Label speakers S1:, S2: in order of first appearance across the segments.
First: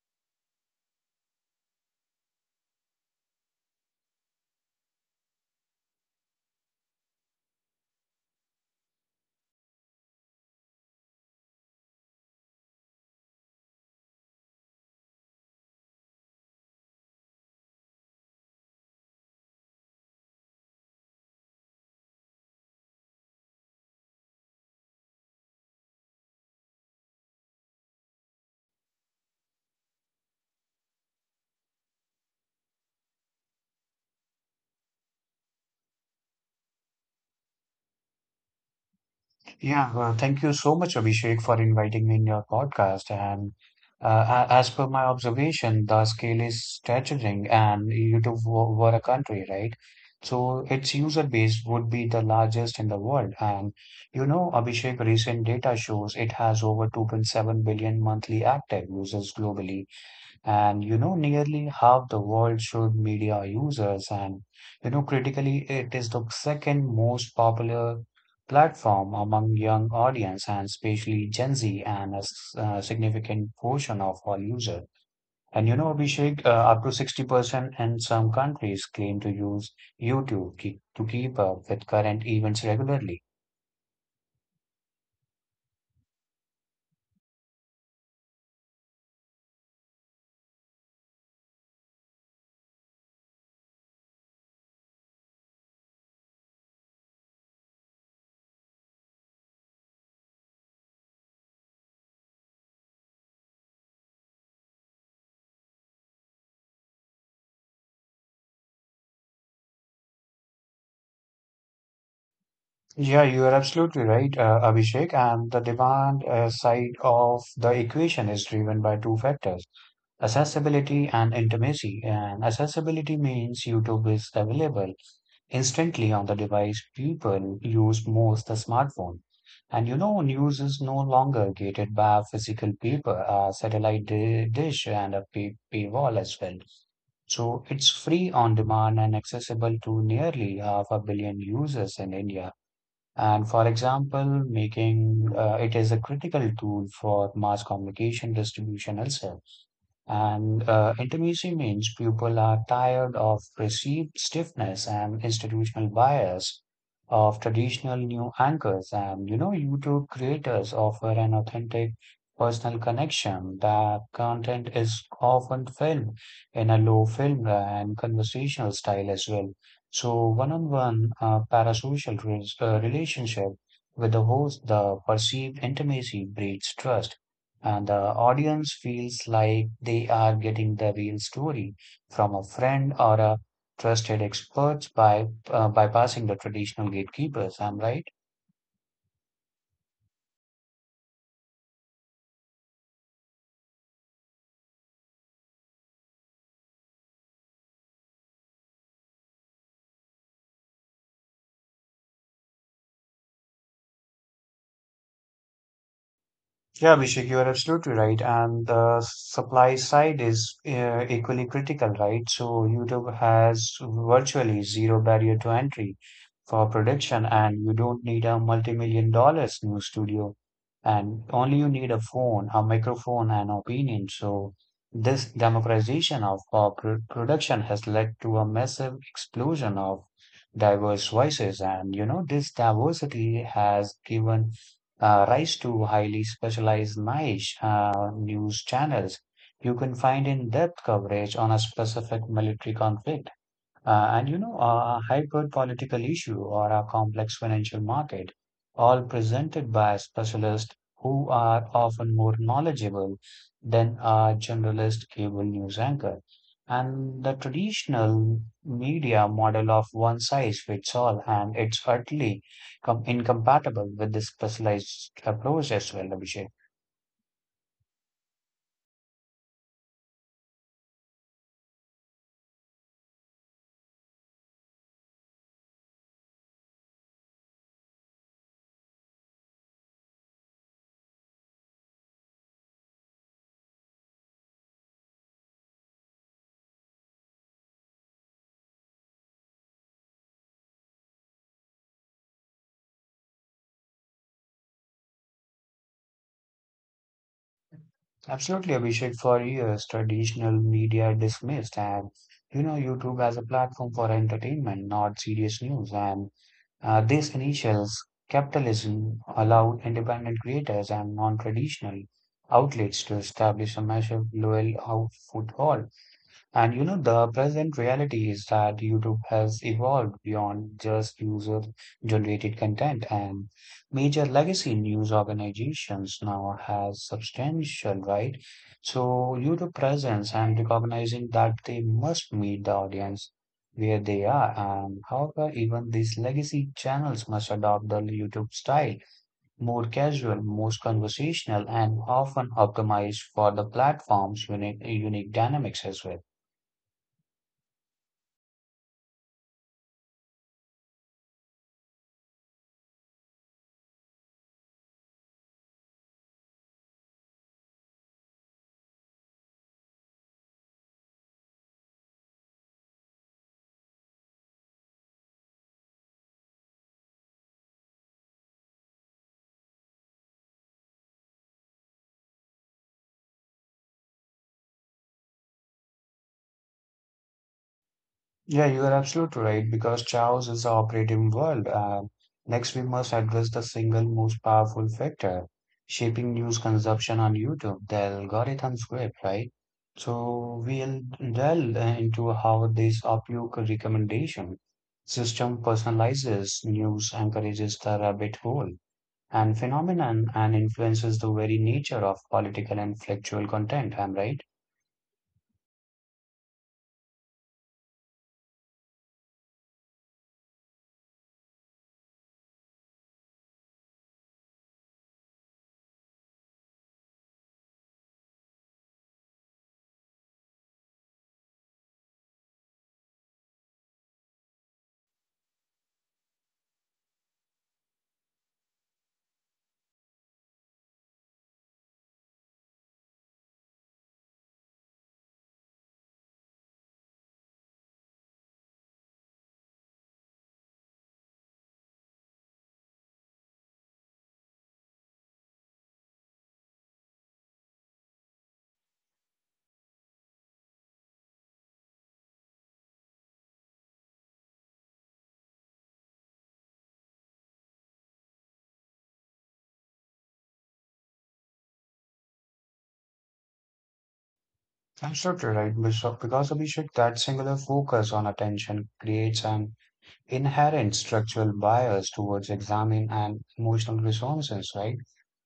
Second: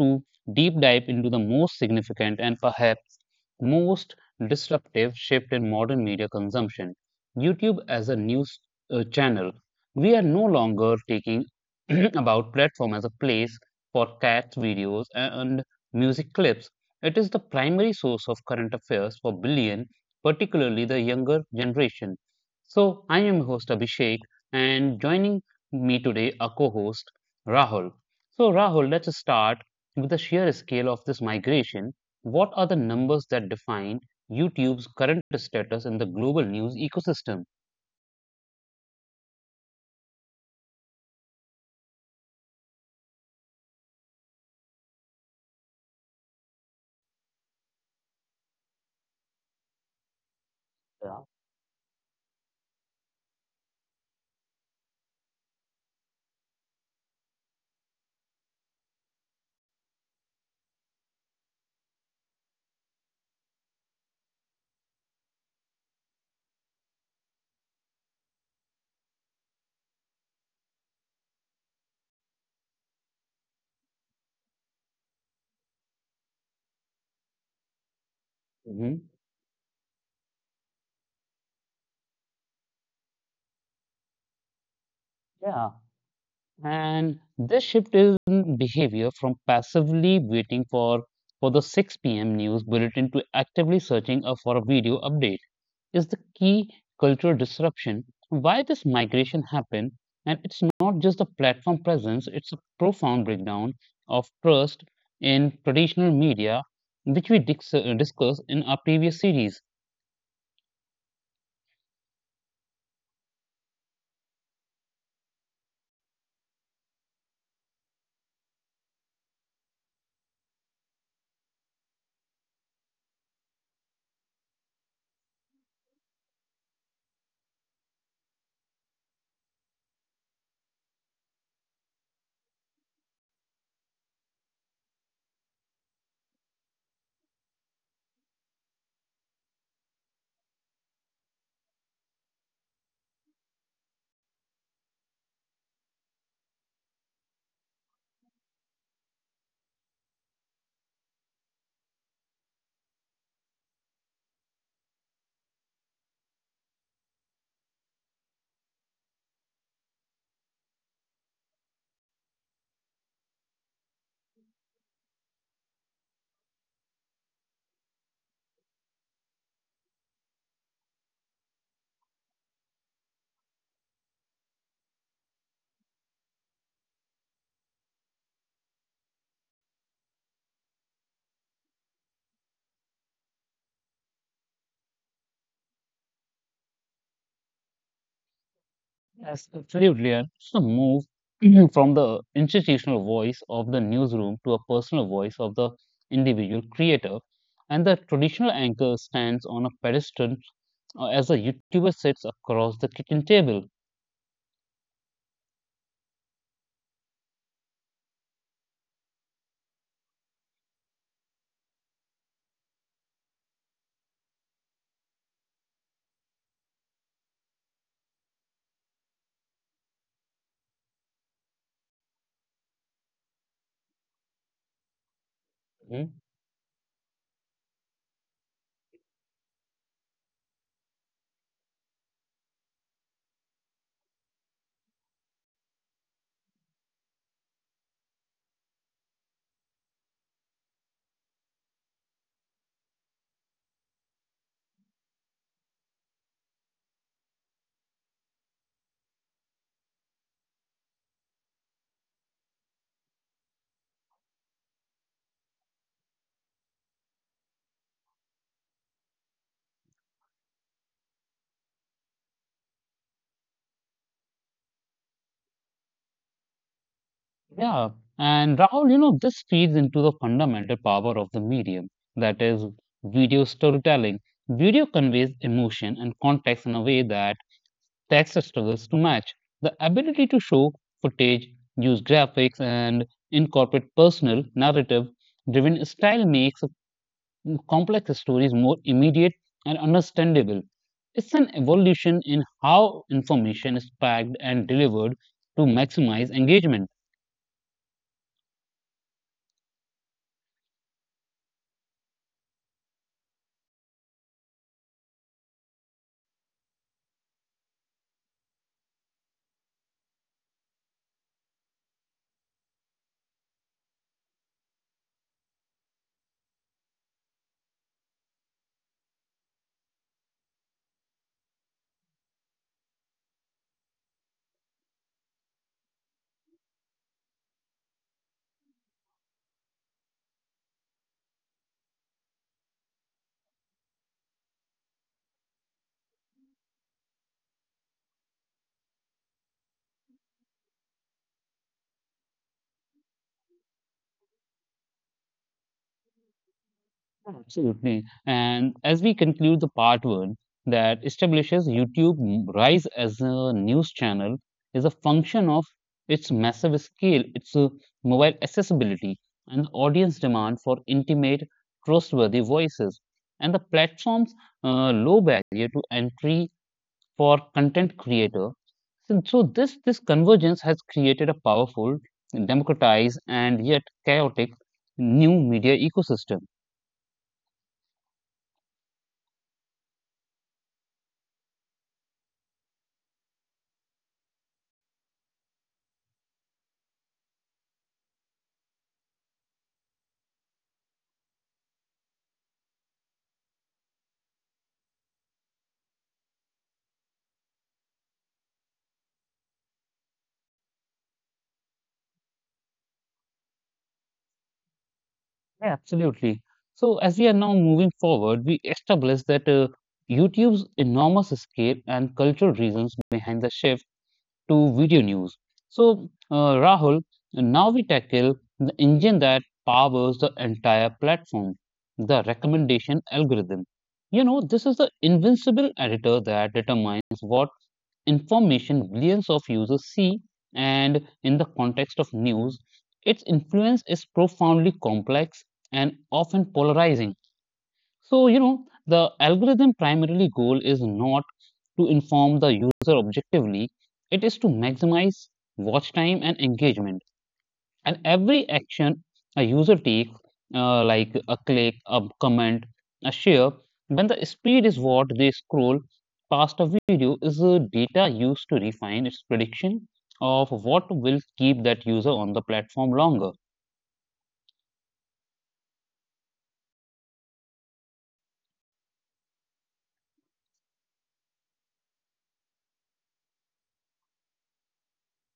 S1: to Deep Dive into the most significant and perhaps most disruptive shift in modern media consumption, YouTube as a news channel. We are no longer taking about platform as a place for cats videos and music clips. It is the primary source of current affairs for billion, particularly the younger generation. So I am your host Abhishek, and joining me today are co-host Rahul. So, Rahul, let's start with the sheer scale of this migration. What are the numbers that define YouTube's current status in the global news ecosystem?
S2: Yeah, well, thank you so much, Abhishek, for inviting me in your podcast. And as per my observation, the scale is staggering, and YouTube were a country, right? So its user
S1: Yeah.
S2: base would be the largest in the world. And you know, Abhishek, recent data shows it has over 2.7 billion monthly active users globally, and you know, nearly half the world's showed media users, and you know, critically, it is the second most popular platform among young audience and especially Gen Z and a significant portion of all users. And you know, Abhishek, up to 60% in some countries
S1: Hmm.
S2: claim to use YouTube to keep up with current events regularly.
S1: Yeah. And this shift in behavior from passively waiting for the 6 p.m. news bulletin to actively searching for a video update is the key cultural disruption why this migration happened, and it's not just the platform presence, it's a profound breakdown of trust in traditional media, which we discussed in our previous series.
S2: Yeah, you are absolutely right, Abhishek. And the demand side of the equation is driven by two factors. Accessibility and intimacy. And accessibility means YouTube is available instantly on the device people use most, the smartphone. And you know, news is no longer gated by a physical paper, a satellite dish, and a pay paywall as well. So it's free on demand and accessible to nearly half a billion users in India. And for example, making it is a critical tool for mass communication distribution itself. And intimacy means people are tired of perceived stiffness and institutional bias of traditional new anchors. And you know, YouTube creators offer an authentic personal connection. That content is often filmed in a low film and conversational style as well. So, one-on-one parasocial relationship with the host, the perceived intimacy breeds trust and the audience feels like they are getting the real story from a friend or a trusted expert by bypassing the traditional gatekeepers. I'm right.
S1: Yes, absolutely. And it's the move from the institutional voice of the newsroom to a personal voice of the individual creator, and the traditional anchor stands on a pedestal, as a youtuber sits across the kitchen table.
S2: Yeah, Abhishek, you are absolutely right. And the supply side is equally critical, right? So YouTube has virtually zero barrier to entry for production, and you don't need a multi-million dollar new studio, and only you need a phone, a microphone, and opinion. So this
S1: Hmm?
S2: democratization of production has led to a massive explosion of diverse voices, and you know this diversity has given rise to highly specialized niche news channels. You can find in-depth coverage on a specific military conflict. And you know, a hyper political issue or a complex financial market, all presented by specialists who are often more knowledgeable than a generalist cable news anchor. And the traditional media model of one size fits all, and it's utterly incompatible with this specialized approach as well, Abhishek.
S1: Yeah, and Rahul, you know, this feeds into the fundamental power of the medium, that is video storytelling. Video conveys emotion and context in a way that text struggles to match. The ability to show footage, use graphics, and incorporate personal narrative driven style makes complex stories more immediate and understandable. It's an evolution in how information is packed and delivered to maximize engagement.
S2: Absolutely, Abhishek. For years, traditional media dismissed and you know YouTube as a platform for entertainment, not serious news. And this initials capitalism allowed independent creators and non-traditional outlets to establish a massive loyal out foothold. And you know, the present reality is that YouTube has evolved beyond just user-generated content, and major legacy news organizations now has substantial, right? So YouTube presence and recognizing that they must meet the audience where they are, and however, even these legacy channels must adopt the YouTube style, more casual, most conversational, and often optimized for the platform's unique dynamics as well.
S1: Absolutely. And as we conclude, the part one that establishes YouTube rise as a news channel is a function of its massive scale, its mobile accessibility, and the audience demand for intimate, trustworthy voices, and the platform's low barrier to entry for content creator. So this convergence has created a powerful, democratized, and yet chaotic new media ecosystem.
S2: Yeah, you are absolutely right because chaos is the operating world. Next, we must address the single most powerful factor shaping news consumption on YouTube, the algorithm script, right? So, we'll delve into how this OPUC recommendation system personalizes news, encourages the rabbit hole and phenomenon, and influences the very nature of political and factual content. I'm right.
S1: Yeah, absolutely. So as we are now moving forward, we establish that YouTube's enormous scale and cultural reasons behind the shift to video news. So, Rahul, now we tackle the engine that powers the entire platform, the recommendation algorithm. You know, this is the invincible editor that determines what information billions of users see, and in the context of news, its influence is profoundly complex and often polarizing. So, you know, the algorithm primarily goal is not to inform the user objectively, it is to maximize watch time and engagement. And every action a user takes, like a click, a comment, a share, when the speed is what they scroll past a video, is data used to refine its prediction of what will keep that user on the platform longer.
S2: Absolutely right, Bishop, because Abhishek, that singular focus on attention creates an inherent structural bias towards examine and emotional resonances, right?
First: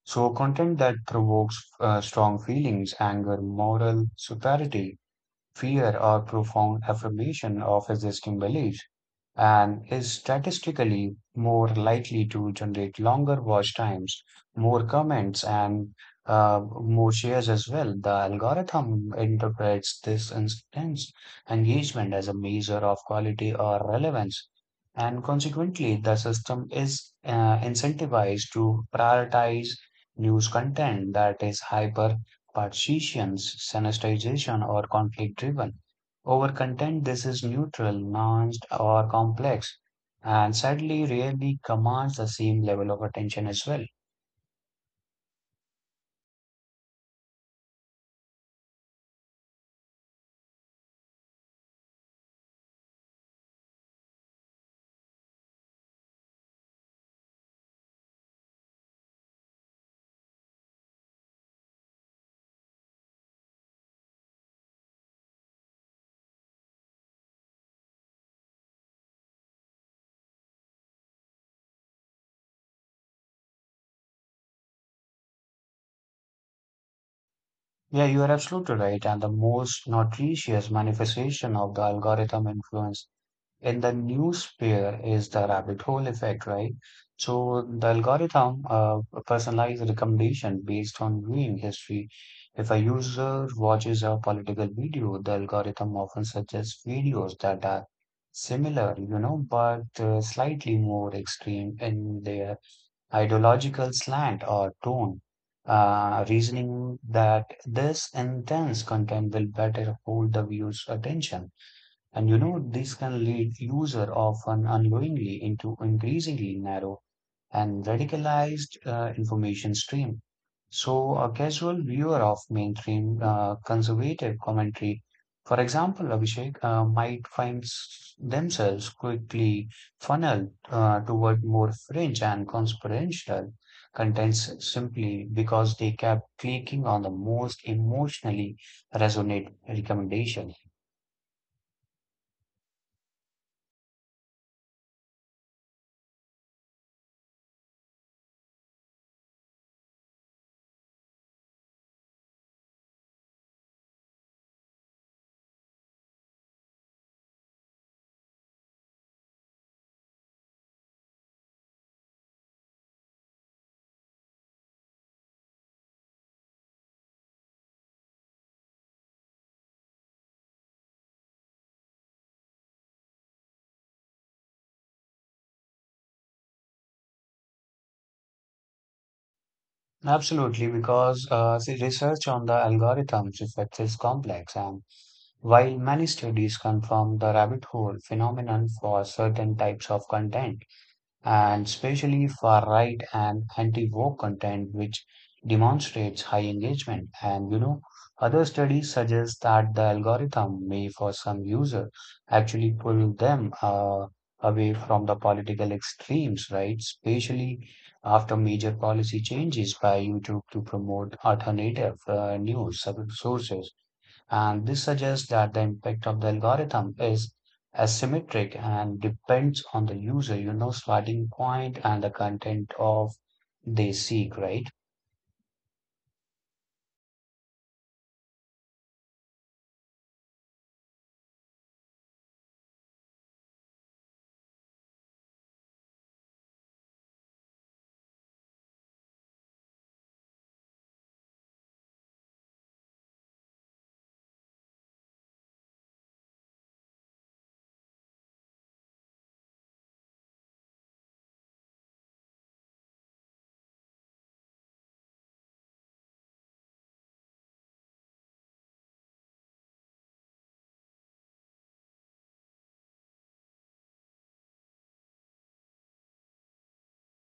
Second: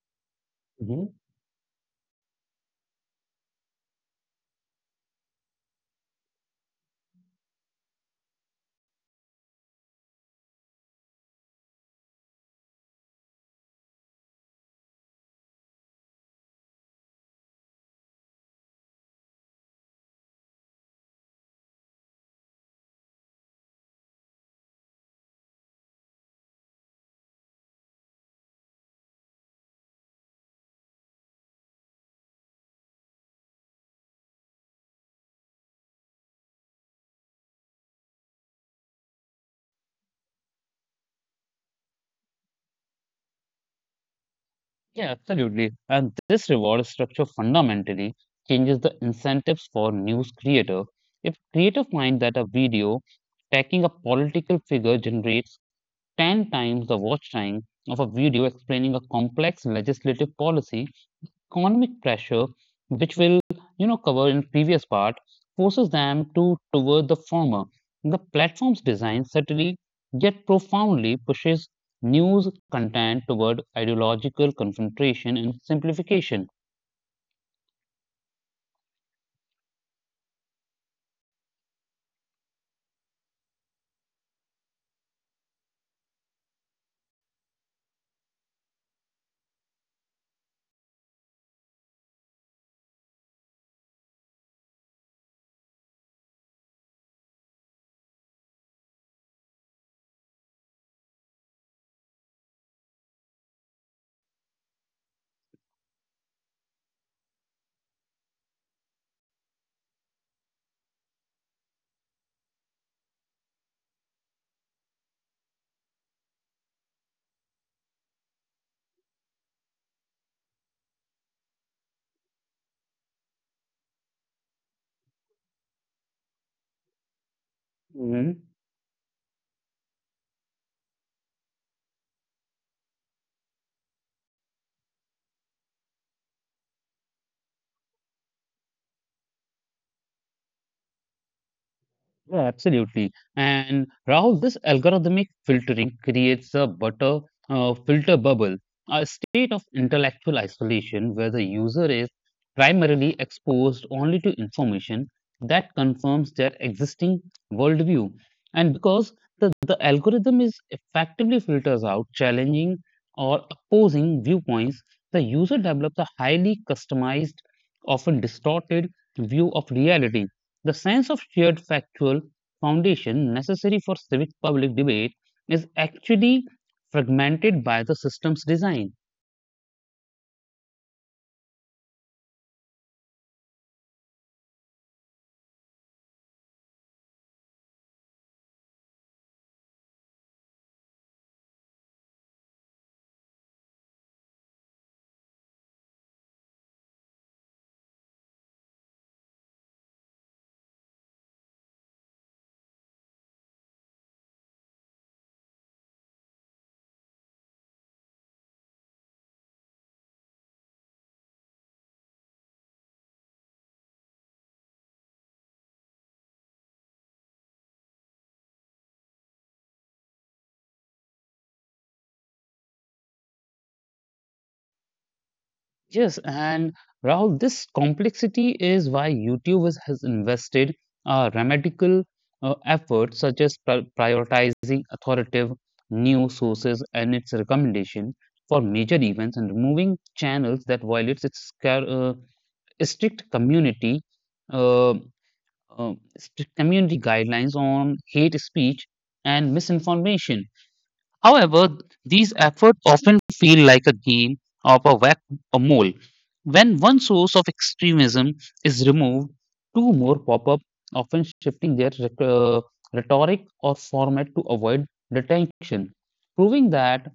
S2: So, content that provokes strong feelings, anger, moral superiority, fear or profound affirmation of existing beliefs and is statistically more likely to generate longer watch times, more comments, and more shares as well. The algorithm interprets this instance engagement as a measure of quality or relevance, and consequently, the system is incentivized to prioritize news content that is hyper Partition's, sanitization or conflict driven. Over content, this is neutral, nuanced, or complex, and sadly rarely commands the same level of attention as well.
S1: Yeah, absolutely. And this reward structure fundamentally changes the incentives for news creator. If creator find that a video attacking a political figure generates 10 times the watch time of a video explaining a complex legislative policy, economic pressure, which will, you know, cover in previous part, forces them to toward the former. The platform's design subtly yet profoundly pushes news content toward ideological confrontation and simplification.
S2: Yeah, you are absolutely right. And the most notorious manifestation of the algorithm influence in the new sphere, is the rabbit hole effect, right? So the algorithm personalized recommendation based on viewing history. If a user watches a political video, the algorithm often suggests videos that are similar, you know, but slightly more extreme in their ideological slant or tone. Reasoning that this intense content will better hold the viewer's attention. And you know, this can lead user often unknowingly into increasingly narrow and radicalized information stream. So a casual viewer of mainstream conservative commentary, for example, Abhishek, might find themselves quickly funneled toward more fringe and conspiratorial contents simply because they kept clicking on the most emotionally resonant recommendation.
S1: Yeah, absolutely. And Rahul, this algorithmic filtering creates a butter filter bubble, a state of intellectual isolation where the user is primarily exposed only to information that confirms their existing worldview. And because the algorithm is effectively filters out challenging or opposing viewpoints, the user develops a highly customized, often distorted view of reality. The sense of shared factual foundation necessary for civic public debate is actually fragmented by the system's design.
S2: Absolutely, because the research on the algorithms effects is complex, and while many studies confirm the rabbit hole phenomenon for certain types of content, and especially far-right and anti-woke content, which demonstrates high engagement. And you know, other studies suggest that the algorithm may, for some users, actually pull them away from the political extremes, right? Especially after major policy changes by YouTube to promote alternative news sources and this suggests that the impact of the algorithm is asymmetric and depends on the user, you know, starting point and the content of they seek, right?
S1: Yes, and Rahul, this complexity is why YouTube has invested a radical effort such as prioritizing authoritative news sources and its recommendation for major events, and removing channels that violates its strict community uh, strict community guidelines on hate speech and misinformation. However, these efforts often feel like a game of a whack a mole. When one source of extremism is removed, two more pop up, often shifting their rhetoric or format to avoid detection, proving that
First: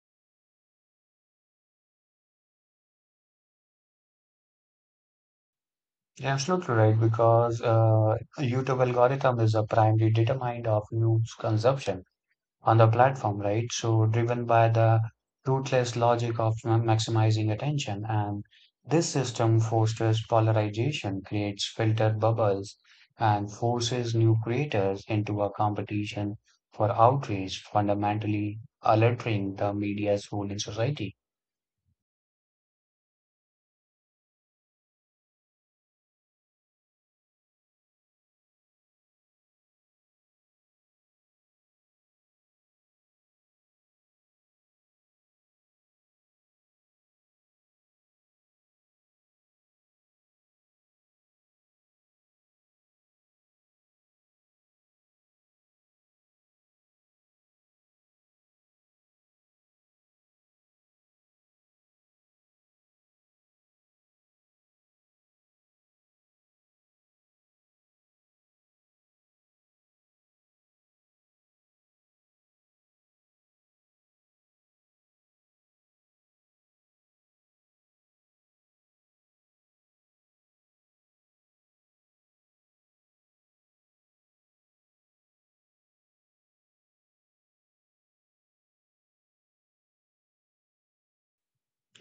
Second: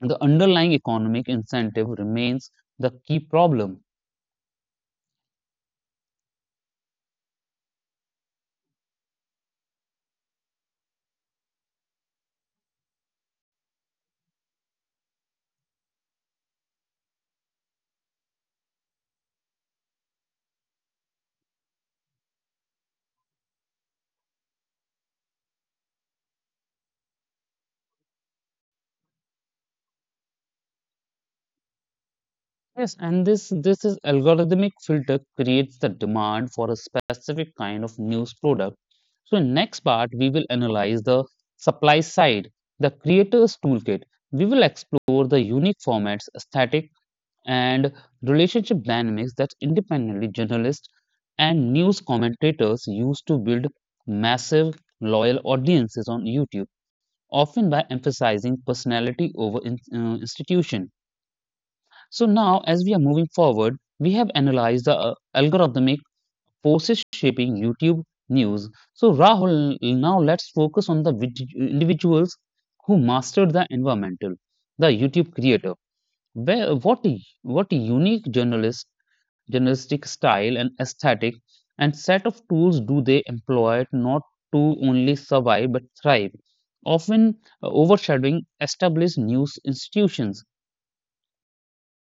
S1: the underlying economic incentive remains the key problem.
S2: Yeah, absolutely right, because YouTube algorithm is a primarily determined of news consumption on the platform, right? So driven by the ruthless logic of maximizing attention, and this system fosters polarization, creates filter bubbles, and forces new creators into a competition for outrage, fundamentally altering the media's role in society.
S1: Yes, and this is algorithmic filter creates the demand for a specific kind of news product. So in next part we will analyze the supply side, the creator's toolkit. We will explore the unique formats, aesthetic, and relationship dynamics that independently journalists and news commentators use to build massive loyal audiences on YouTube, often by emphasizing personality over institution. So now, as we are moving forward, we have analyzed the algorithmic forces shaping YouTube news. So Rahul, now let's focus on the individuals who mastered the environmental, the YouTube creator. Where what unique journalistic style and aesthetic and set of tools do they employ not to only survive but thrive, often overshadowing established news institutions.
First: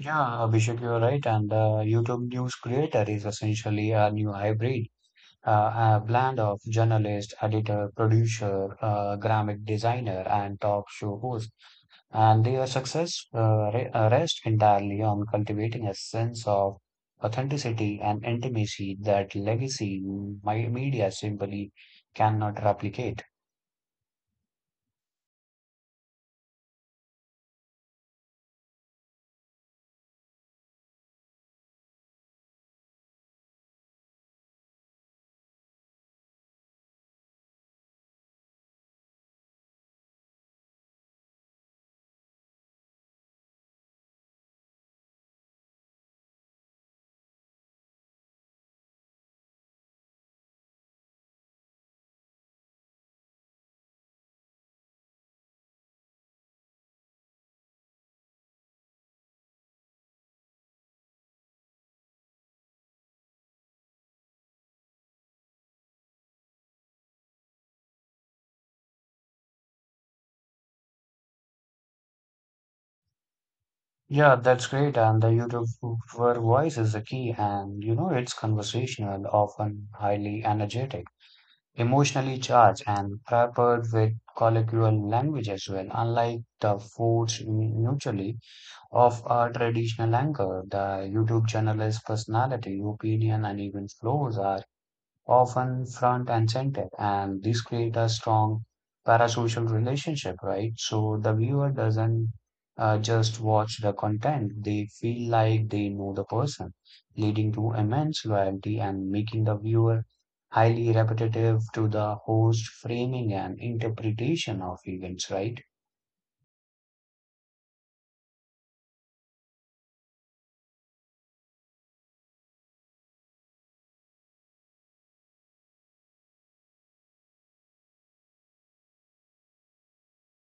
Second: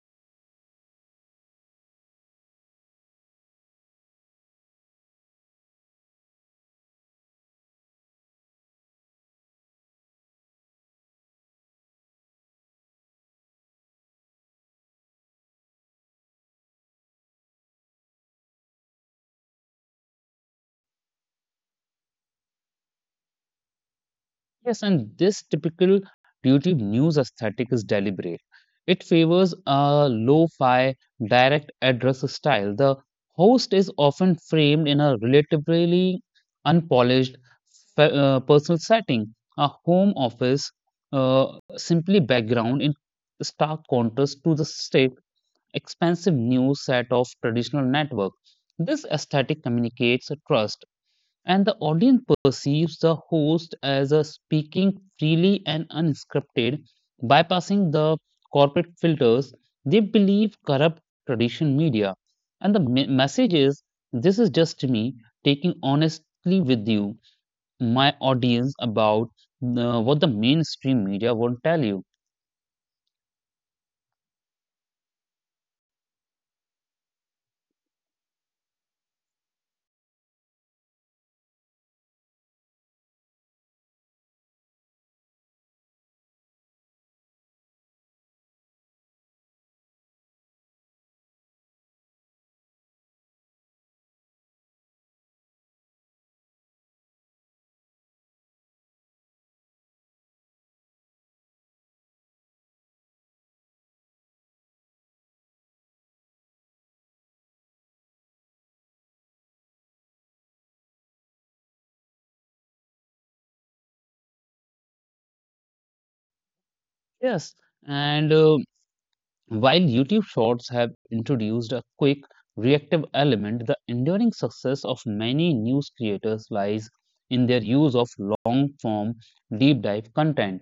S2: Yeah, Abhishek, you're right, and the YouTube news creator is essentially a new hybrid uh, a blend of journalist, editor, producer, graphic designer, and talk show host. And their success rests entirely on cultivating a sense of authenticity and intimacy that legacy my media simply cannot replicate.
S1: Yes, and this typical YouTube news aesthetic is deliberate. It favors a lo-fi, direct address style. The host is often framed in a relatively unpolished personal setting, a home office, uh, simply background, in stark contrast to the stiff, expensive news set of traditional network. This aesthetic communicates a trust, and the audience perceives the host as a speaking freely and unscripted, bypassing the corporate filters they believe corrupt tradition media. And the message is, this is just me taking honestly with you, my audience, about what the mainstream media won't tell you.
S2: Yeah, that's great. And the YouTuber voice is the key, and you know, it's conversational, often highly energetic, emotionally charged and peppered with colloquial language as well. Unlike the forced neutrality of a traditional anchor, the YouTube journalist's personality, opinion, and even flaws are often front and center, and this create a strong parasocial relationship, right? So the viewer doesn't just watch the content, they feel like they know the person, leading to immense loyalty and making the viewer highly repetitive to the host framing and interpretation of events, right?
S1: Yes, and while YouTube Shorts have introduced a quick, reactive element, the enduring success of many news creators lies in their use of long form, deep dive content.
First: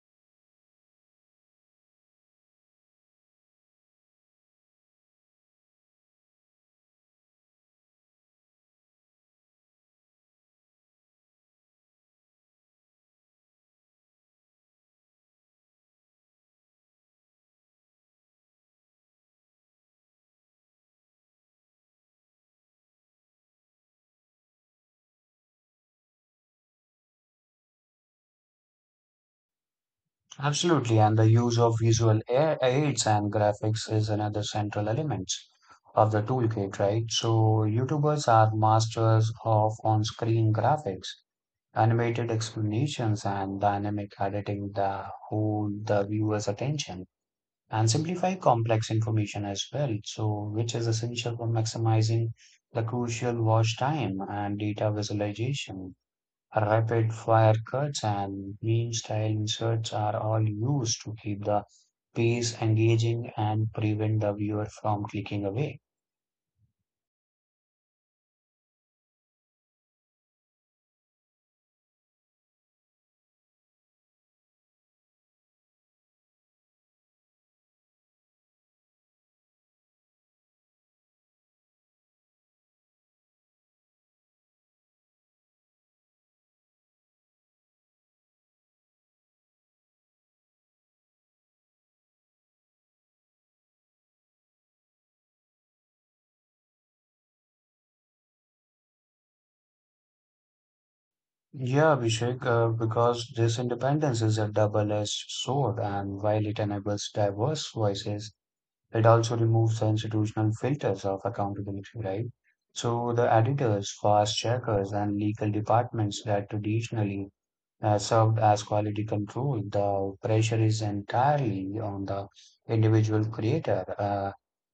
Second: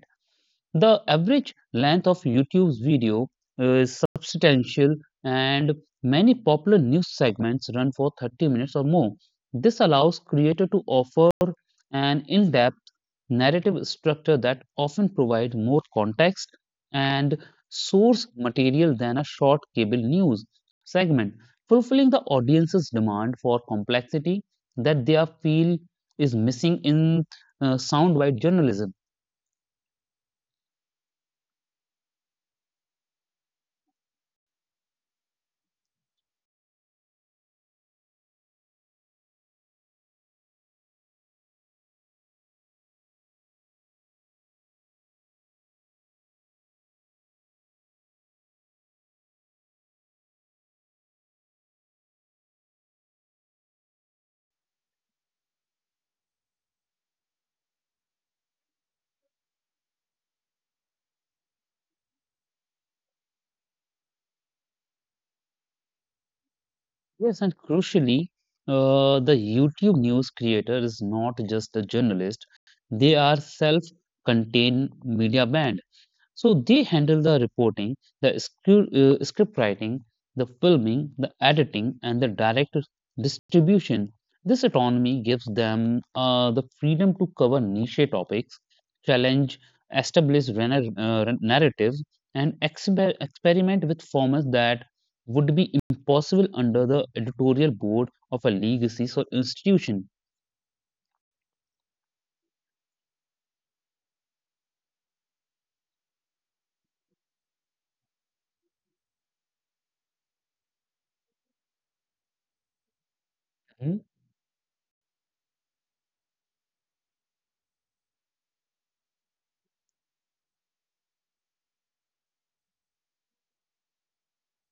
S1: The average length of YouTube's video is substantial, and many popular news segments run for 30 minutes or more. This allows creators to offer an in-depth narrative structure that often provide more context and source material than a short cable news segment, fulfilling the audience's demand for complexity that they are feel is missing in soundbite journalism.
S2: Absolutely, and the use of visual aids and graphics is another central element of the toolkit, right? So, YouTubers are masters of on-screen graphics, animated explanations, and dynamic editing that hold the viewer's attention and simplify complex information as well. So, which is essential for maximizing the crucial watch time and data visualization. Rapid fire cuts and beam style inserts are all used to keep the pace engaging and prevent the viewer from clicking away.
S1: Yes, and crucially, the YouTube news creator is not just a journalist, they are self contained media band. So they handle the reporting, the script writing, the filming, the editing, and the direct distribution. This autonomy gives them the freedom to cover niche topics, challenge established narratives, and experiment with formats that would be impossible under the editorial board of a legacy or institution.
S2: Yeah, Abhishek, because this independence is a double-edged sword, and while it enables diverse voices, it also removes the institutional filters of accountability, right? So the editors,
S1: Hmm?
S2: fast checkers, and legal departments that traditionally served as quality control, the pressure is entirely on the individual creator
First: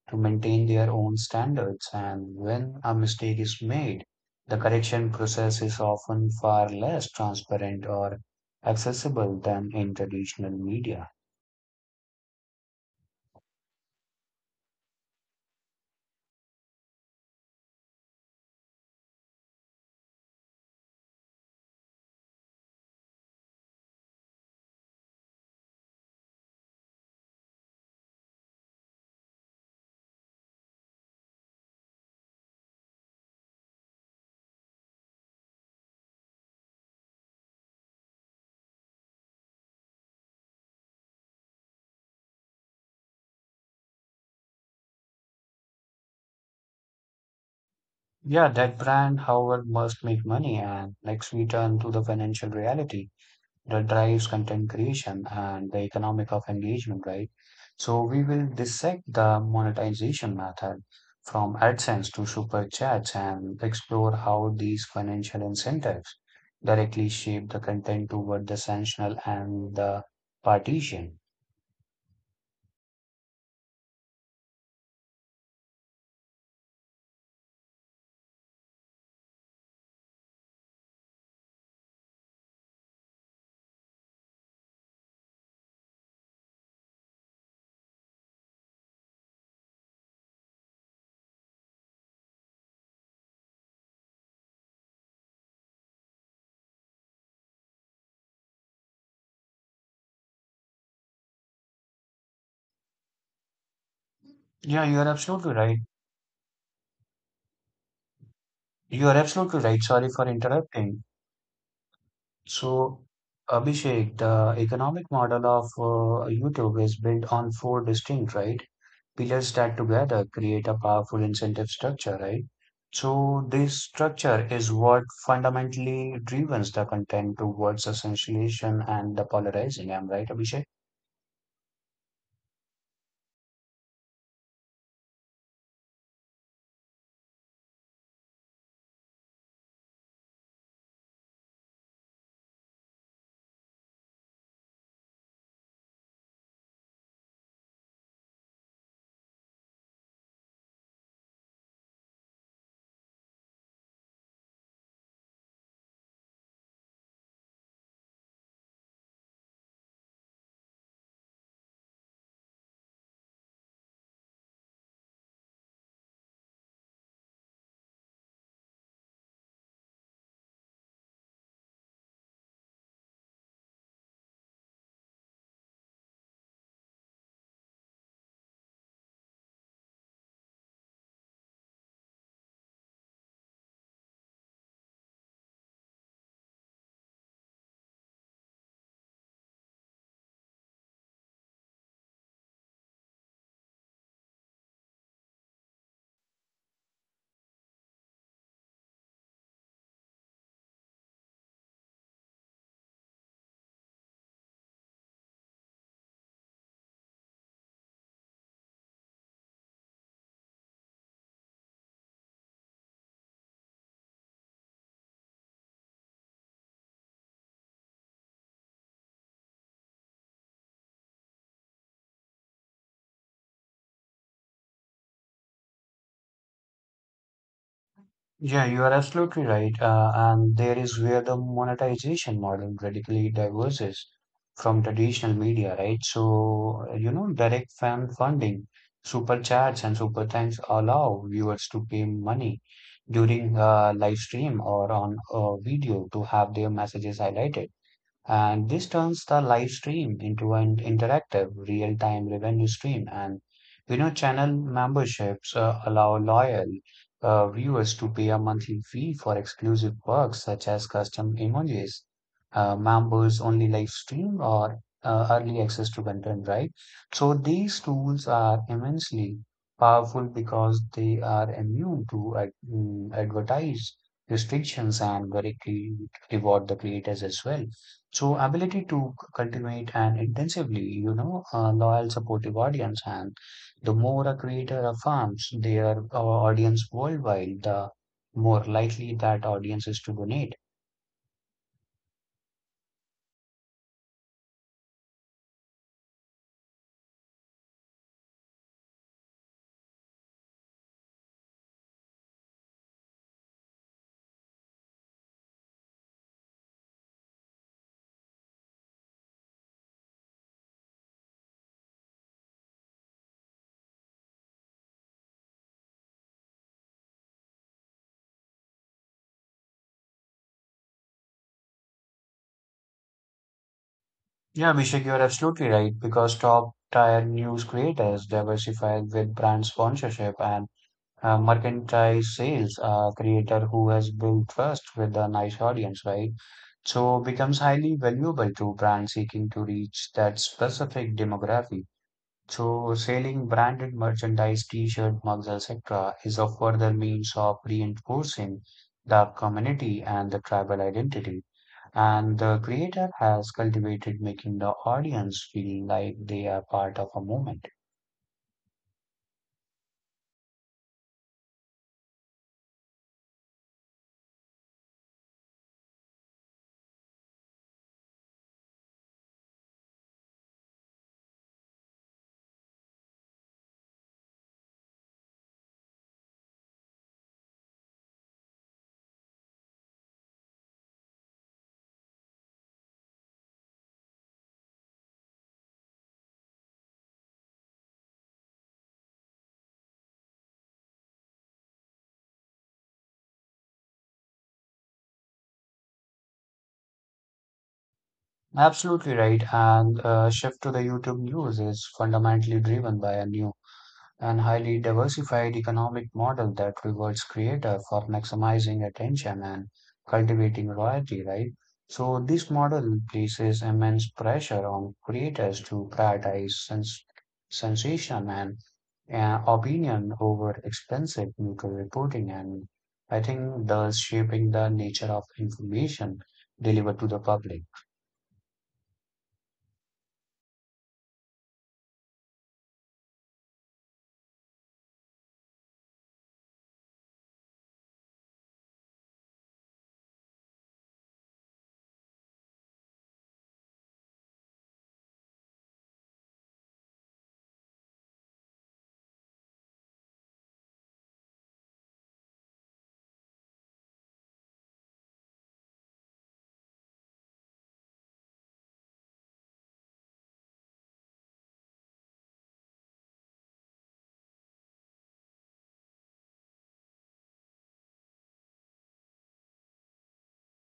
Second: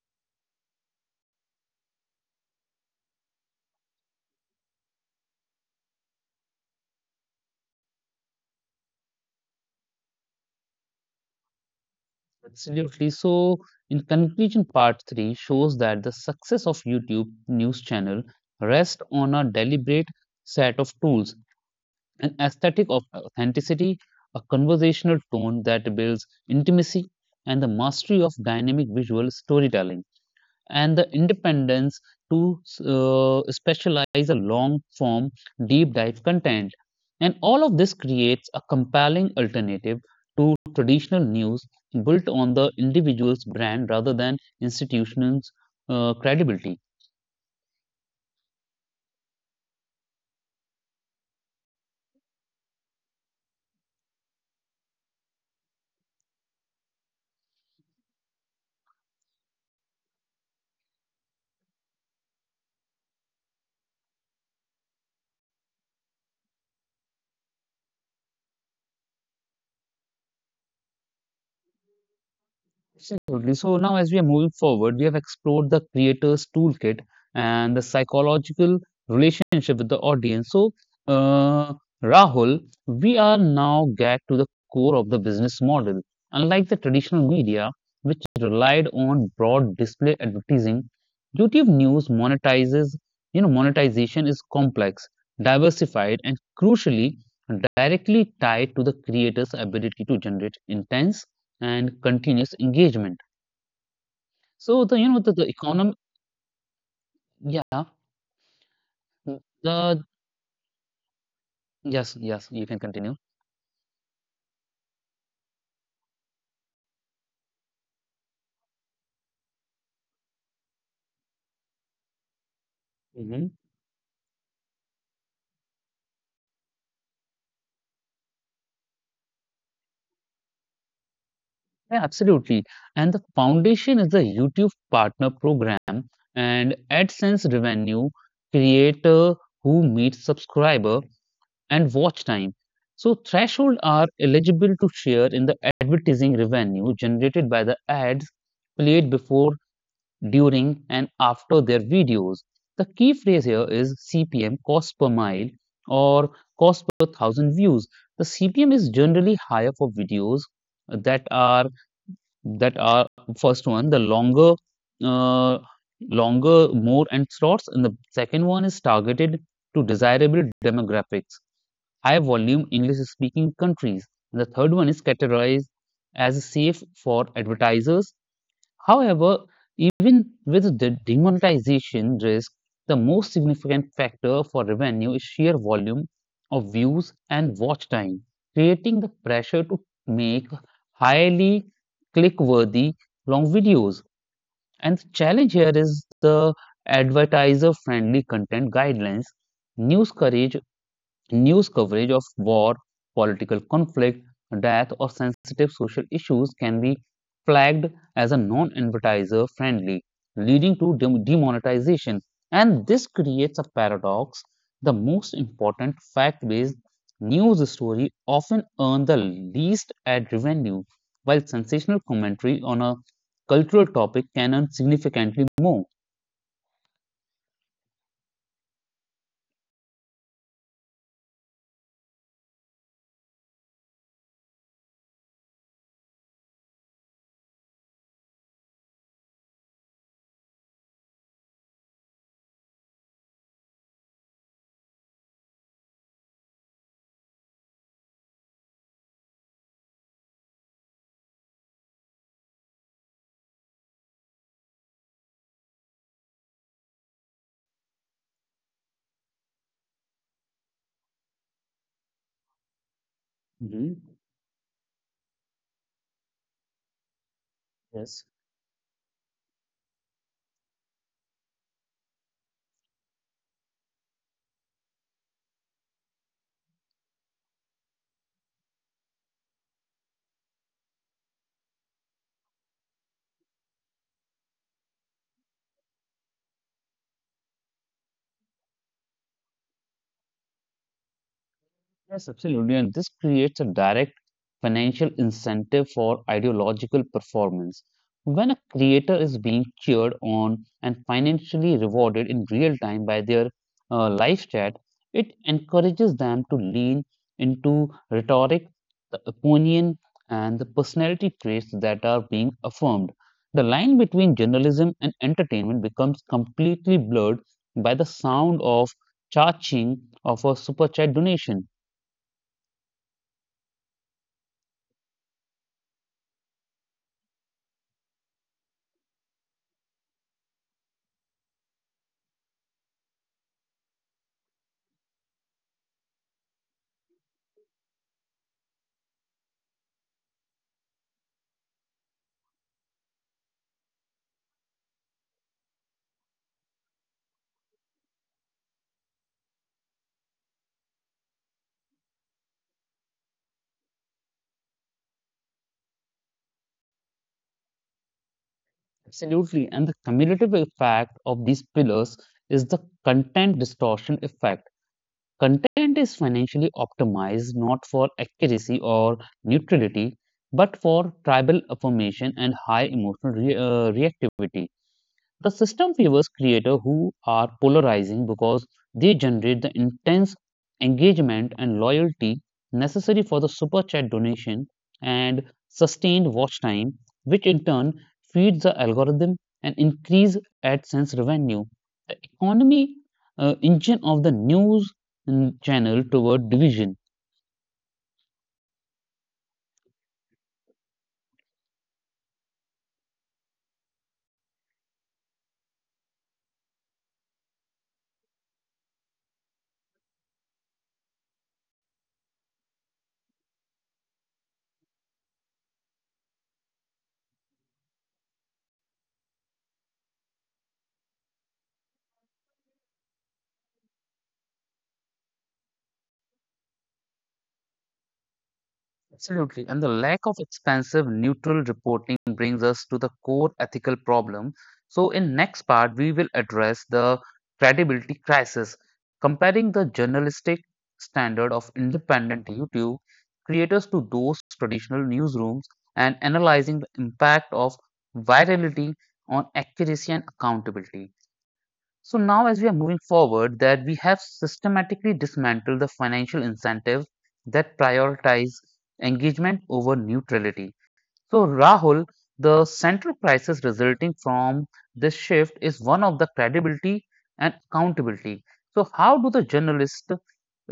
S2: to maintain their own standards. And when a mistake is made, the correction process is often far less transparent or accessible than in traditional media.
S1: Absolutely. So, in conclusion, part three shows that the success of YouTube news channel rests on a deliberate set of tools, an aesthetic of authenticity, a conversational tone that builds intimacy, and the mastery of dynamic visual storytelling, and the independence to specialize a long form deep dive content. And all of this creates a compelling alternative to traditional news, built on the individual's brand rather than institutions credibility.
S2: Yeah, that brand, however, must make money, and next we turn to the financial reality that drives content creation and the economic of engagement, right? So we will dissect the monetization method from AdSense to Super Chats and explore how these financial incentives directly shape the content toward the sanctional and the partition.
S1: Absolutely. So now, as we are moving forward, we have explored the creator's toolkit and the psychological relationship with the audience. So, uh, Rahul, we are now get to the core of the business model. Unlike the traditional media, which relied on broad display advertising, YouTube News monetizes. You know, monetization is complex, diversified, and crucially directly tied to the creator's ability to generate intense and continuous engagement. So
S2: Yeah,
S1: the
S2: you are
S1: you know the
S2: absolutely right.
S1: economy, yeah,
S2: You are absolutely right.
S1: the
S2: Sorry for interrupting.
S1: yes, yes, you can
S2: So,
S1: continue.
S2: Abhishek, the economic model of YouTube is built on four distinct, right, pillars that together create a powerful incentive structure, right? So,
S1: Mhm.
S2: this structure is what fundamentally drives the content towards essentiation and the polarizing. Am I right, Abhishek?
S1: Yeah, absolutely. And the foundation is the YouTube Partner Program and AdSense revenue, creator who meets subscriber, and watch time. So threshold are eligible to share in the advertising revenue generated by the ads played before, during and after their videos. The key phrase here is CPM, cost per mile, or cost per thousand views. The CPM is generally higher for videos that are that are first one the longer uh, more and slots, and the second one is targeted to desirable demographics, high volume english speaking countries, and the third one is categorized as safe for advertisers. However, even with the demonetization risk, the most significant factor for revenue is sheer volume of views and watch time, creating the pressure to make highly click-worthy long videos. And the challenge here is the advertiser-friendly content guidelines. news coverage News coverage of war, political conflict, death, or sensitive social issues can be flagged as a non advertiser friendly, leading to demonetization. And this creates a paradox. The most important fact based news story often earn the least ad revenue, while sensational commentary on a cultural topic can earn significantly more.
S2: Yeah, you are absolutely right. And there is where the monetization model radically diverges from traditional media, right? So, you know, direct fan funding, super chats, and super thanks allow viewers to pay money during a live stream or on a video to have their messages highlighted. And this turns the live stream into an interactive, real time revenue stream. And, you know, channel memberships allow loyal viewers to pay a monthly fee for exclusive perks such as custom emojis, members only live
S1: Mhm.
S2: stream, or early access to content, right? So these
S1: Yes.
S2: tools are immensely powerful because they are immune to advertise restrictions and very reward the creators as well. So ability to cultivate an intensively, a loyal, supportive audience, and the more a creator affirms their audience worldwide, the more likely that audience is to donate.
S1: Yes, absolutely. And this creates a direct financial incentive for ideological performance. When a creator is being cheered on and financially rewarded in real time by their live chat, it encourages them to lean into rhetoric, the opinion, and the personality traits that are being affirmed. The line between journalism and entertainment becomes completely blurred by the sound of charging of a super chat donation.
S2: Yeah, Abhishek, you're absolutely right because top tier news creators diversify with brand sponsorship and merchandise sales. A creator who has built trust with a nice audience, right? So becomes highly valuable to brands seeking to reach that specific demographic. So selling branded merchandise, t-shirt, mugs, etc., is a further means of reinforcing the community and the tribal identity. And the creator has cultivated making the audience feel like they are part of a movement.
S1: Absolutely. And the cumulative effect of these pillars is the content distortion effect. Content is financially optimized not for accuracy or neutrality, but for tribal affirmation and high emotional reactivity. The system favors creators who are polarizing because they generate the intense engagement and loyalty necessary for the super chat donation and sustained watch time, which in turn feeds the algorithm and increase AdSense revenue. Economy engine of the news channel toward division.
S2: Absolutely right. And shift to the YouTube news is fundamentally driven by a new and highly diversified economic model that rewards creator for maximizing attention and cultivating royalty, right? So this model places immense pressure on creators to prioritize sensation and opinion over expensive neutral reporting. And I think thus shaping the nature of information delivered to the public.
S1: Absolutely. And the lack of expansive neutral reporting brings us to the core ethical problem. So, in next part, we will address the credibility crisis, comparing the journalistic standard of independent YouTube creators to those traditional newsrooms and analyzing the impact of virality on accuracy and accountability. So now, as we are moving forward, that we have systematically dismantled the financial incentives that prioritize engagement over neutrality. So, Rahul, the central crisis resulting from this shift is one of the credibility and accountability. So, how do the journalist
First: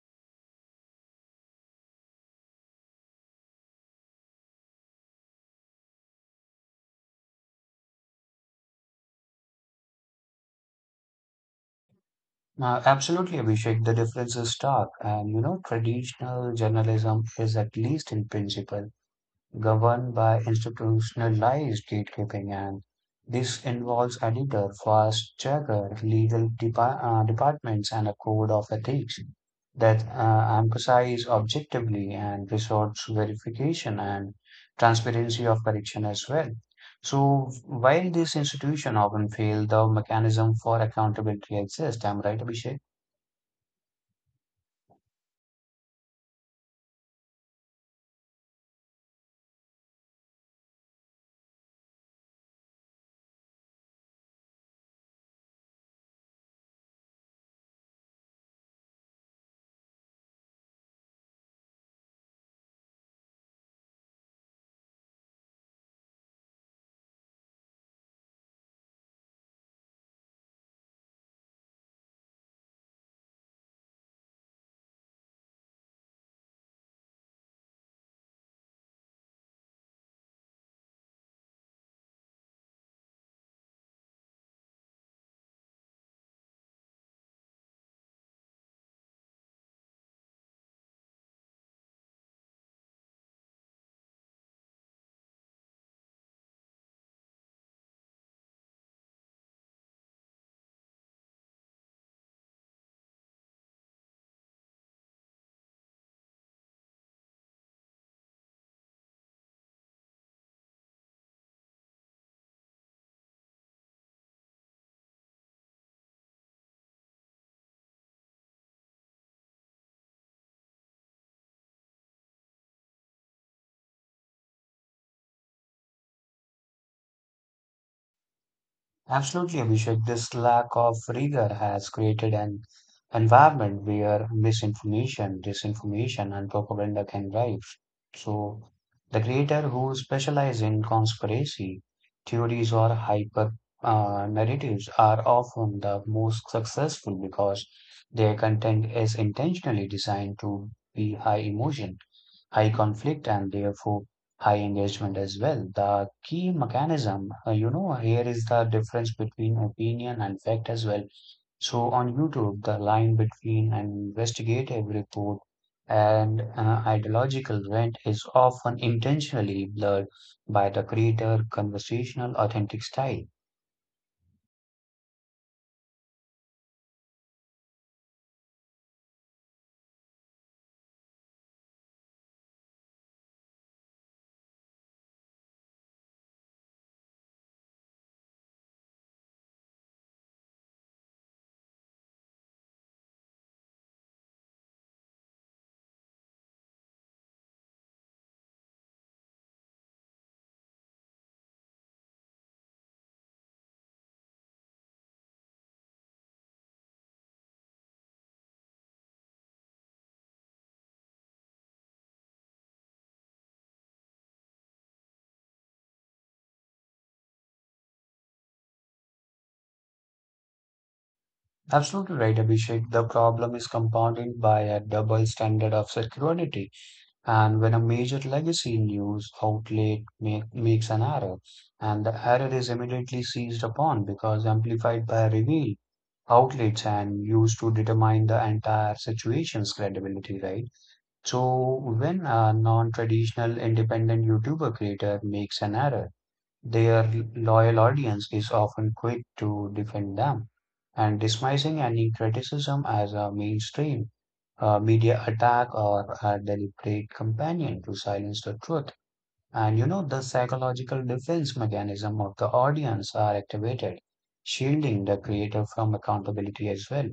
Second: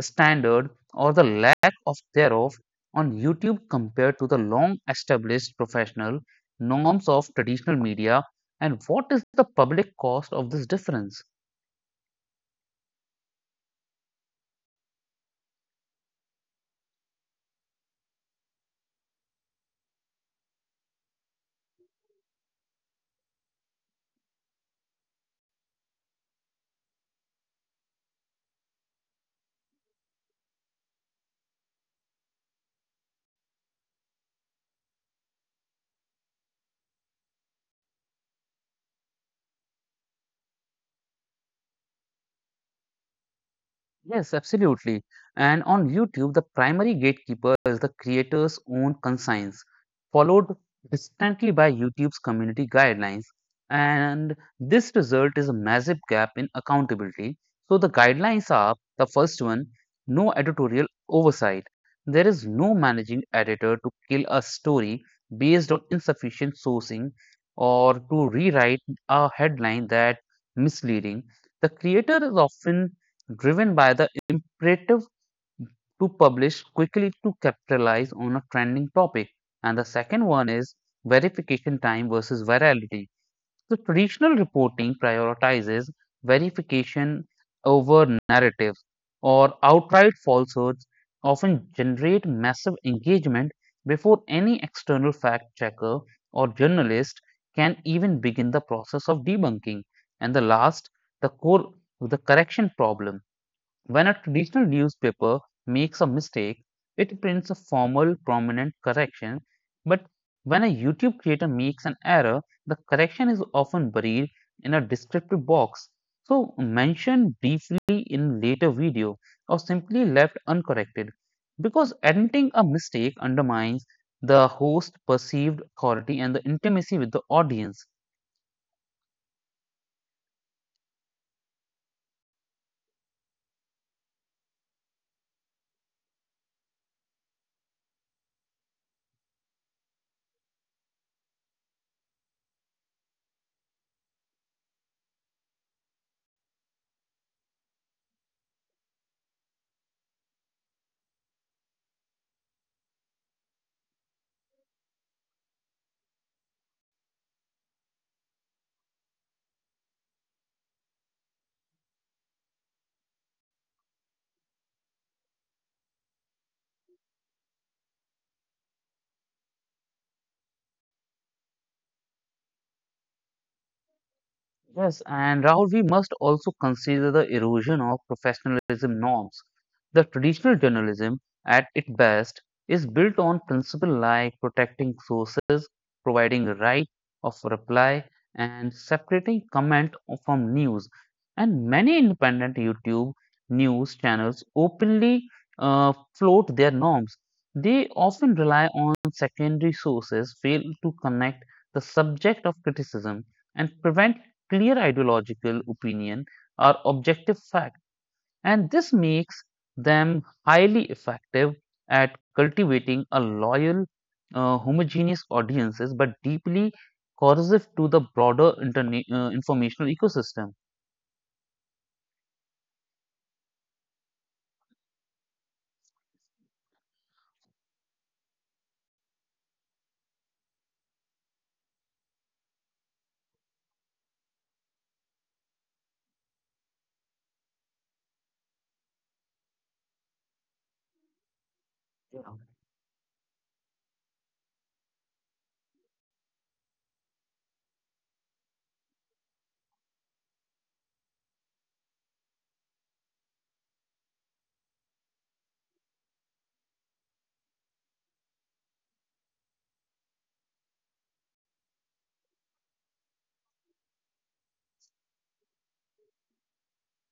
S1: standard or the lack of thereof on YouTube compare to the long established professional norms of traditional media, and what is the public cost of this difference?
S2: Absolutely, Abhishek. The difference is stark. And you know, traditional journalism is, at least in principle, governed by institutionalized gatekeeping, and this involves editor, fact checker, legal departments, and a code of ethics that emphasize objectively and resource verification and transparency of correction as well. So, while this institution often fail, the mechanism for accountability exists. I'm right, Abhishek?
S1: Yes, absolutely. And on YouTube, the primary gatekeeper is the creator's own conscience, followed distantly by YouTube's community guidelines. And this result is a massive gap in accountability. So the guidelines are the first one, no editorial oversight. There is no managing editor to kill a story based on insufficient sourcing or to rewrite a headline that misleading. The creator is often driven by the imperative to publish quickly to capitalize on a trending topic. And the second one is verification time versus virality. So, traditional reporting prioritizes verification over narrative or outright falsehoods often generate massive engagement before any external fact checker or journalist can even begin the process of debunking. And the last, the core, the correction problem. When a traditional newspaper makes a mistake, it prints a formal, prominent correction. But when a YouTube creator makes an error, the correction is often buried in a descriptive box, so mentioned briefly in later video or simply left uncorrected. Because admitting a mistake undermines the host's perceived authority and the intimacy with the audience.
S2: Absolutely, Abhishek. This lack of rigor has created an environment where misinformation, disinformation, and propaganda can thrive. So, the creator who specialize in conspiracy theories or hyper narratives are often the most successful because their content is intentionally designed to be high emotion, high conflict, and therefore high engagement as well. The key mechanism, here is the difference between opinion and fact as well. So on YouTube, the line between an investigative report and ideological rant is often intentionally blurred by the creator conversational authentic style.
S1: Yes, and Rahul, we must also consider the erosion of professionalism norms. The traditional journalism, at its best, is built on principles like protecting sources, providing right of reply, and separating comment from news. And many independent YouTube news channels openly float their norms. They often rely on secondary sources, fail to connect the subject of criticism, and prevent clear ideological opinion or objective fact, and this makes them highly effective at cultivating a loyal, homogeneous audiences, but deeply corrosive to the broader informational ecosystem.
S2: Absolutely right, Abhishek. The problem is compounded by a double standard of security. And when a major legacy news outlet makes an error, and the error is immediately seized upon because amplified by reveal outlets and used to determine the entire situation's credibility, right? So when a non-traditional independent YouTuber creator makes an error, their loyal audience is often quick to defend them and dismissing any criticism as a mainstream media attack or a deliberate companion to silence the truth. And you know, the psychological defense mechanism of the audience are activated, shielding the creator from accountability as well.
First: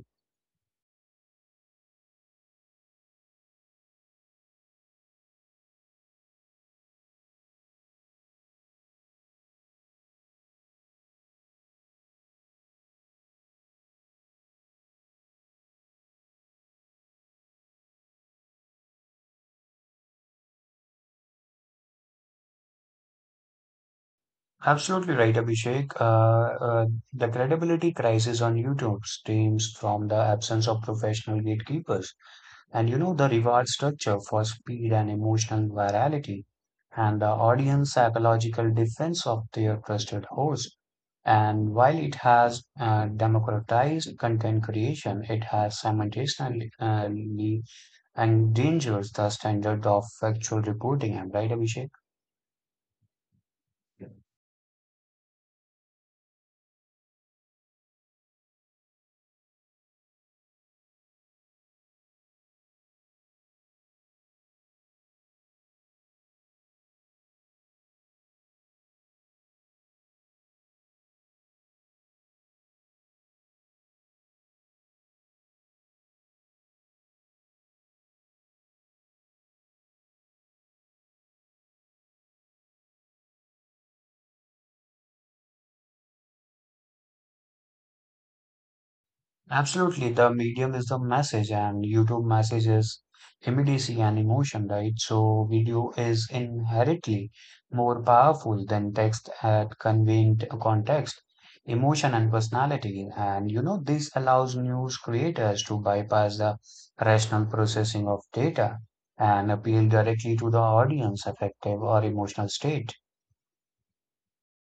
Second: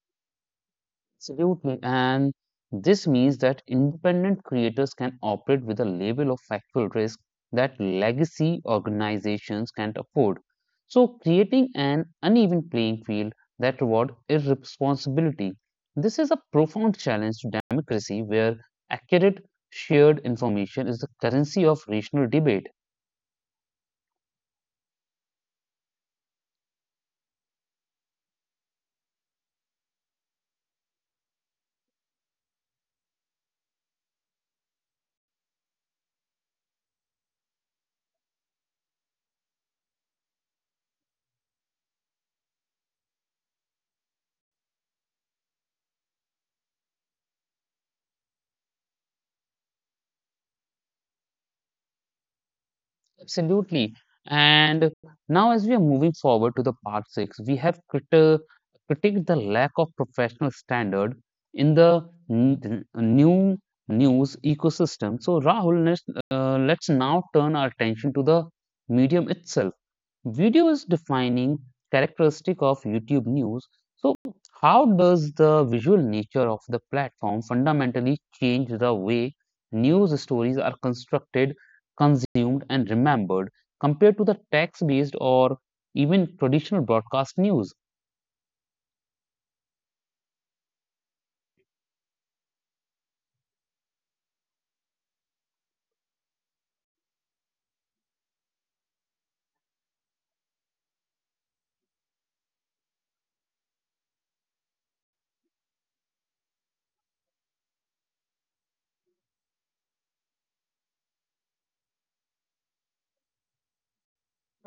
S1: Absolutely. And this means that independent creators can operate with a level of factual risk that legacy organizations can't afford. So, creating an uneven playing field that rewards irresponsibility. This is a profound challenge to democracy where accurate shared information is the currency of rational debate.
S2: Absolutely right, Abhishek. The credibility crisis on YouTube stems from the absence of professional gatekeepers. And you know the reward structure for speed and emotional virality, and the audience psychological defense of their trusted host. And while it has democratized content creation, it has simultaneously endangered the standard of factual reporting. Am I right, Abhishek?
S1: Absolutely. And now, as we are moving forward to the part six, we have critiqued the lack of professional standard in the new news ecosystem. So, Rahul, let's now turn our attention to the medium itself. Video is defining characteristic of YouTube News. So, how does the visual nature of the platform fundamentally change the way news stories are constructed, consumed, and remembered compared to the text-based or even traditional broadcast news?
S2: Absolutely, the medium is the message, and YouTube message is immediacy and emotion, right? So, video is inherently more powerful than text at conveying context, emotion, and personality. And you know, this allows news creators to bypass the rational processing of data and appeal directly to the audience affective or emotional state.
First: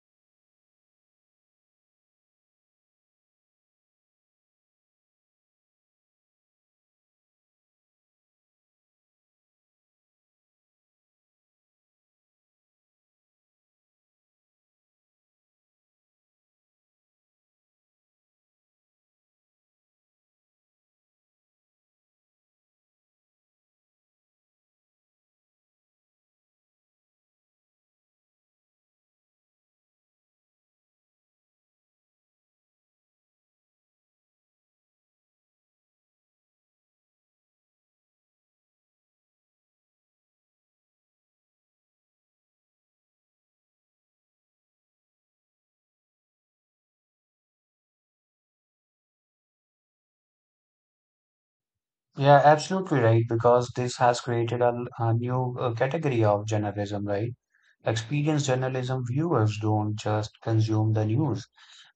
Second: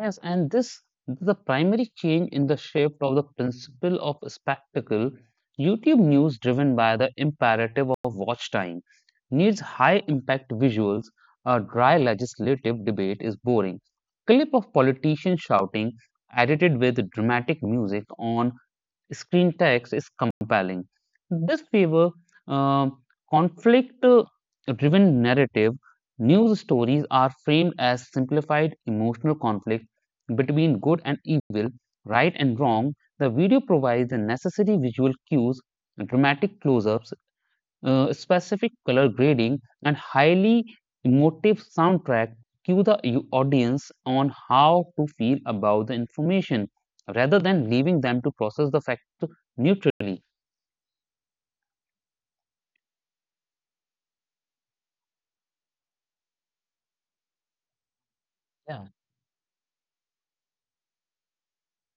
S1: Yes, and this is a primary change in the shape of the principle of spectacle. YouTube news, driven by the imperative of watch time, needs high impact visuals. A dry legislative debate is boring. Clip of politicians shouting, edited with dramatic music on screen text is compelling. This favor uh, conflict driven narrative. News stories are framed as simplified emotional conflict between good and evil, right and wrong. The video provides the necessary visual cues, dramatic close ups, specific color grading, and highly emotive soundtrack cue the audience on how to feel about the information rather than leaving them to process the fact neutrally.
S2: Yeah, absolutely right, because this has created a new category of journalism, right? Experienced
S1: Yeah,
S2: journalism viewers don't just consume the news,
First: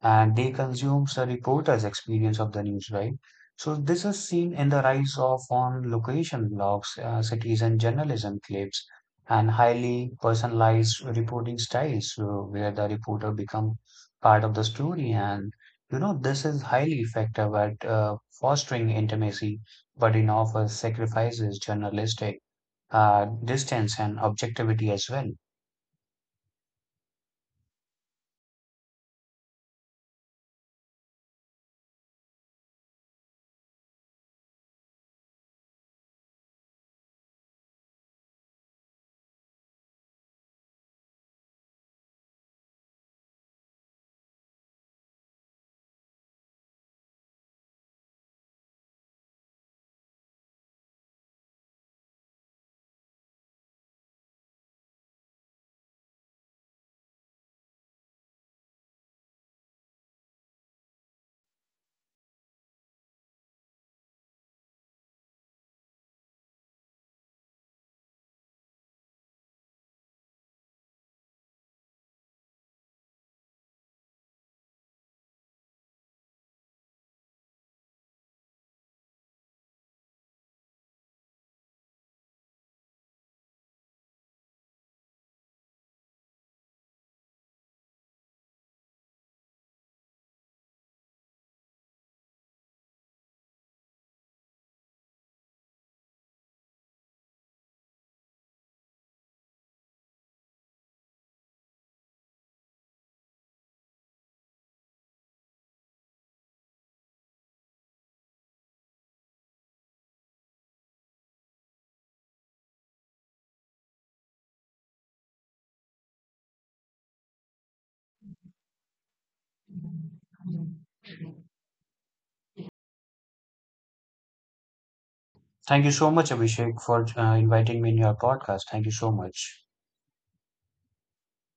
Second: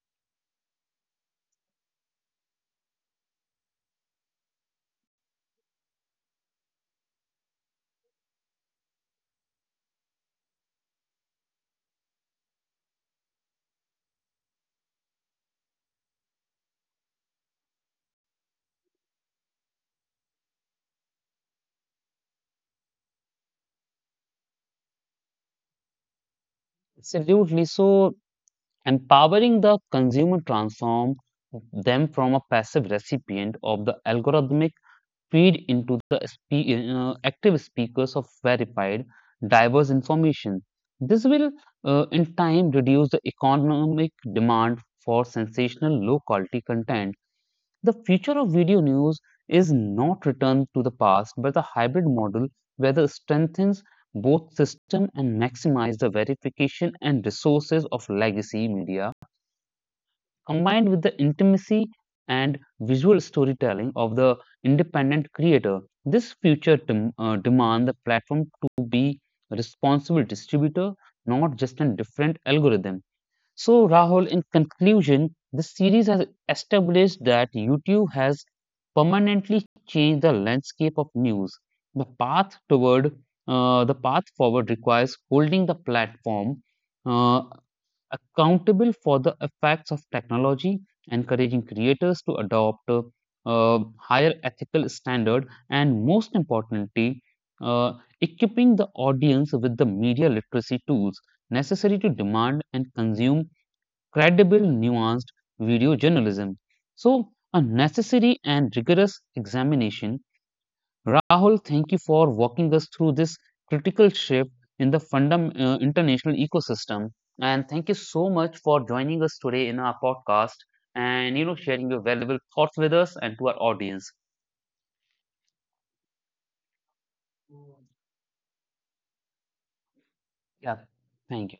S2: and they consume the reporter's experience of the news, right? So this is seen in the rise of on location blogs, citizen journalism clips, and highly personalized reporting styles, where the reporter become part of the story, and you know this is highly effective at fostering intimacy but in offers sacrifices journalistic distance and objectivity as well.
S1: absolutely. So, empowering the consumer transform them from a passive recipient of the algorithmic feed into the active speakers of verified, diverse information. This will, in time, reduce the economic demand for sensational, low quality content. The future of video news is not returned to the past, but the hybrid model where the strengthens both system and maximize the verification and resources of legacy media combined with the intimacy and visual storytelling of the independent creator. This future demand the platform to be a responsible distributor, not just a different algorithm. So, Rahul, in conclusion, this series has established that YouTube has permanently changed the landscape of news. The path toward the path forward requires holding the platform uh, accountable for the effects of technology, encouraging creators to adopt uh, higher ethical standard, and most importantly, uh, equipping the audience with the media literacy tools necessary to demand and consume credible, nuanced video journalism. So, a necessary and rigorous examination, Rahul, thank you for walking us through this critical shift in the fundam international ecosystem. And thank you so much for joining us today in our podcast and you know sharing your valuable thoughts with us and to our audience.
S2: Thank you so much, Abhishek, for inviting me in your podcast. Thank you so much.
S1: Yeah, thank you.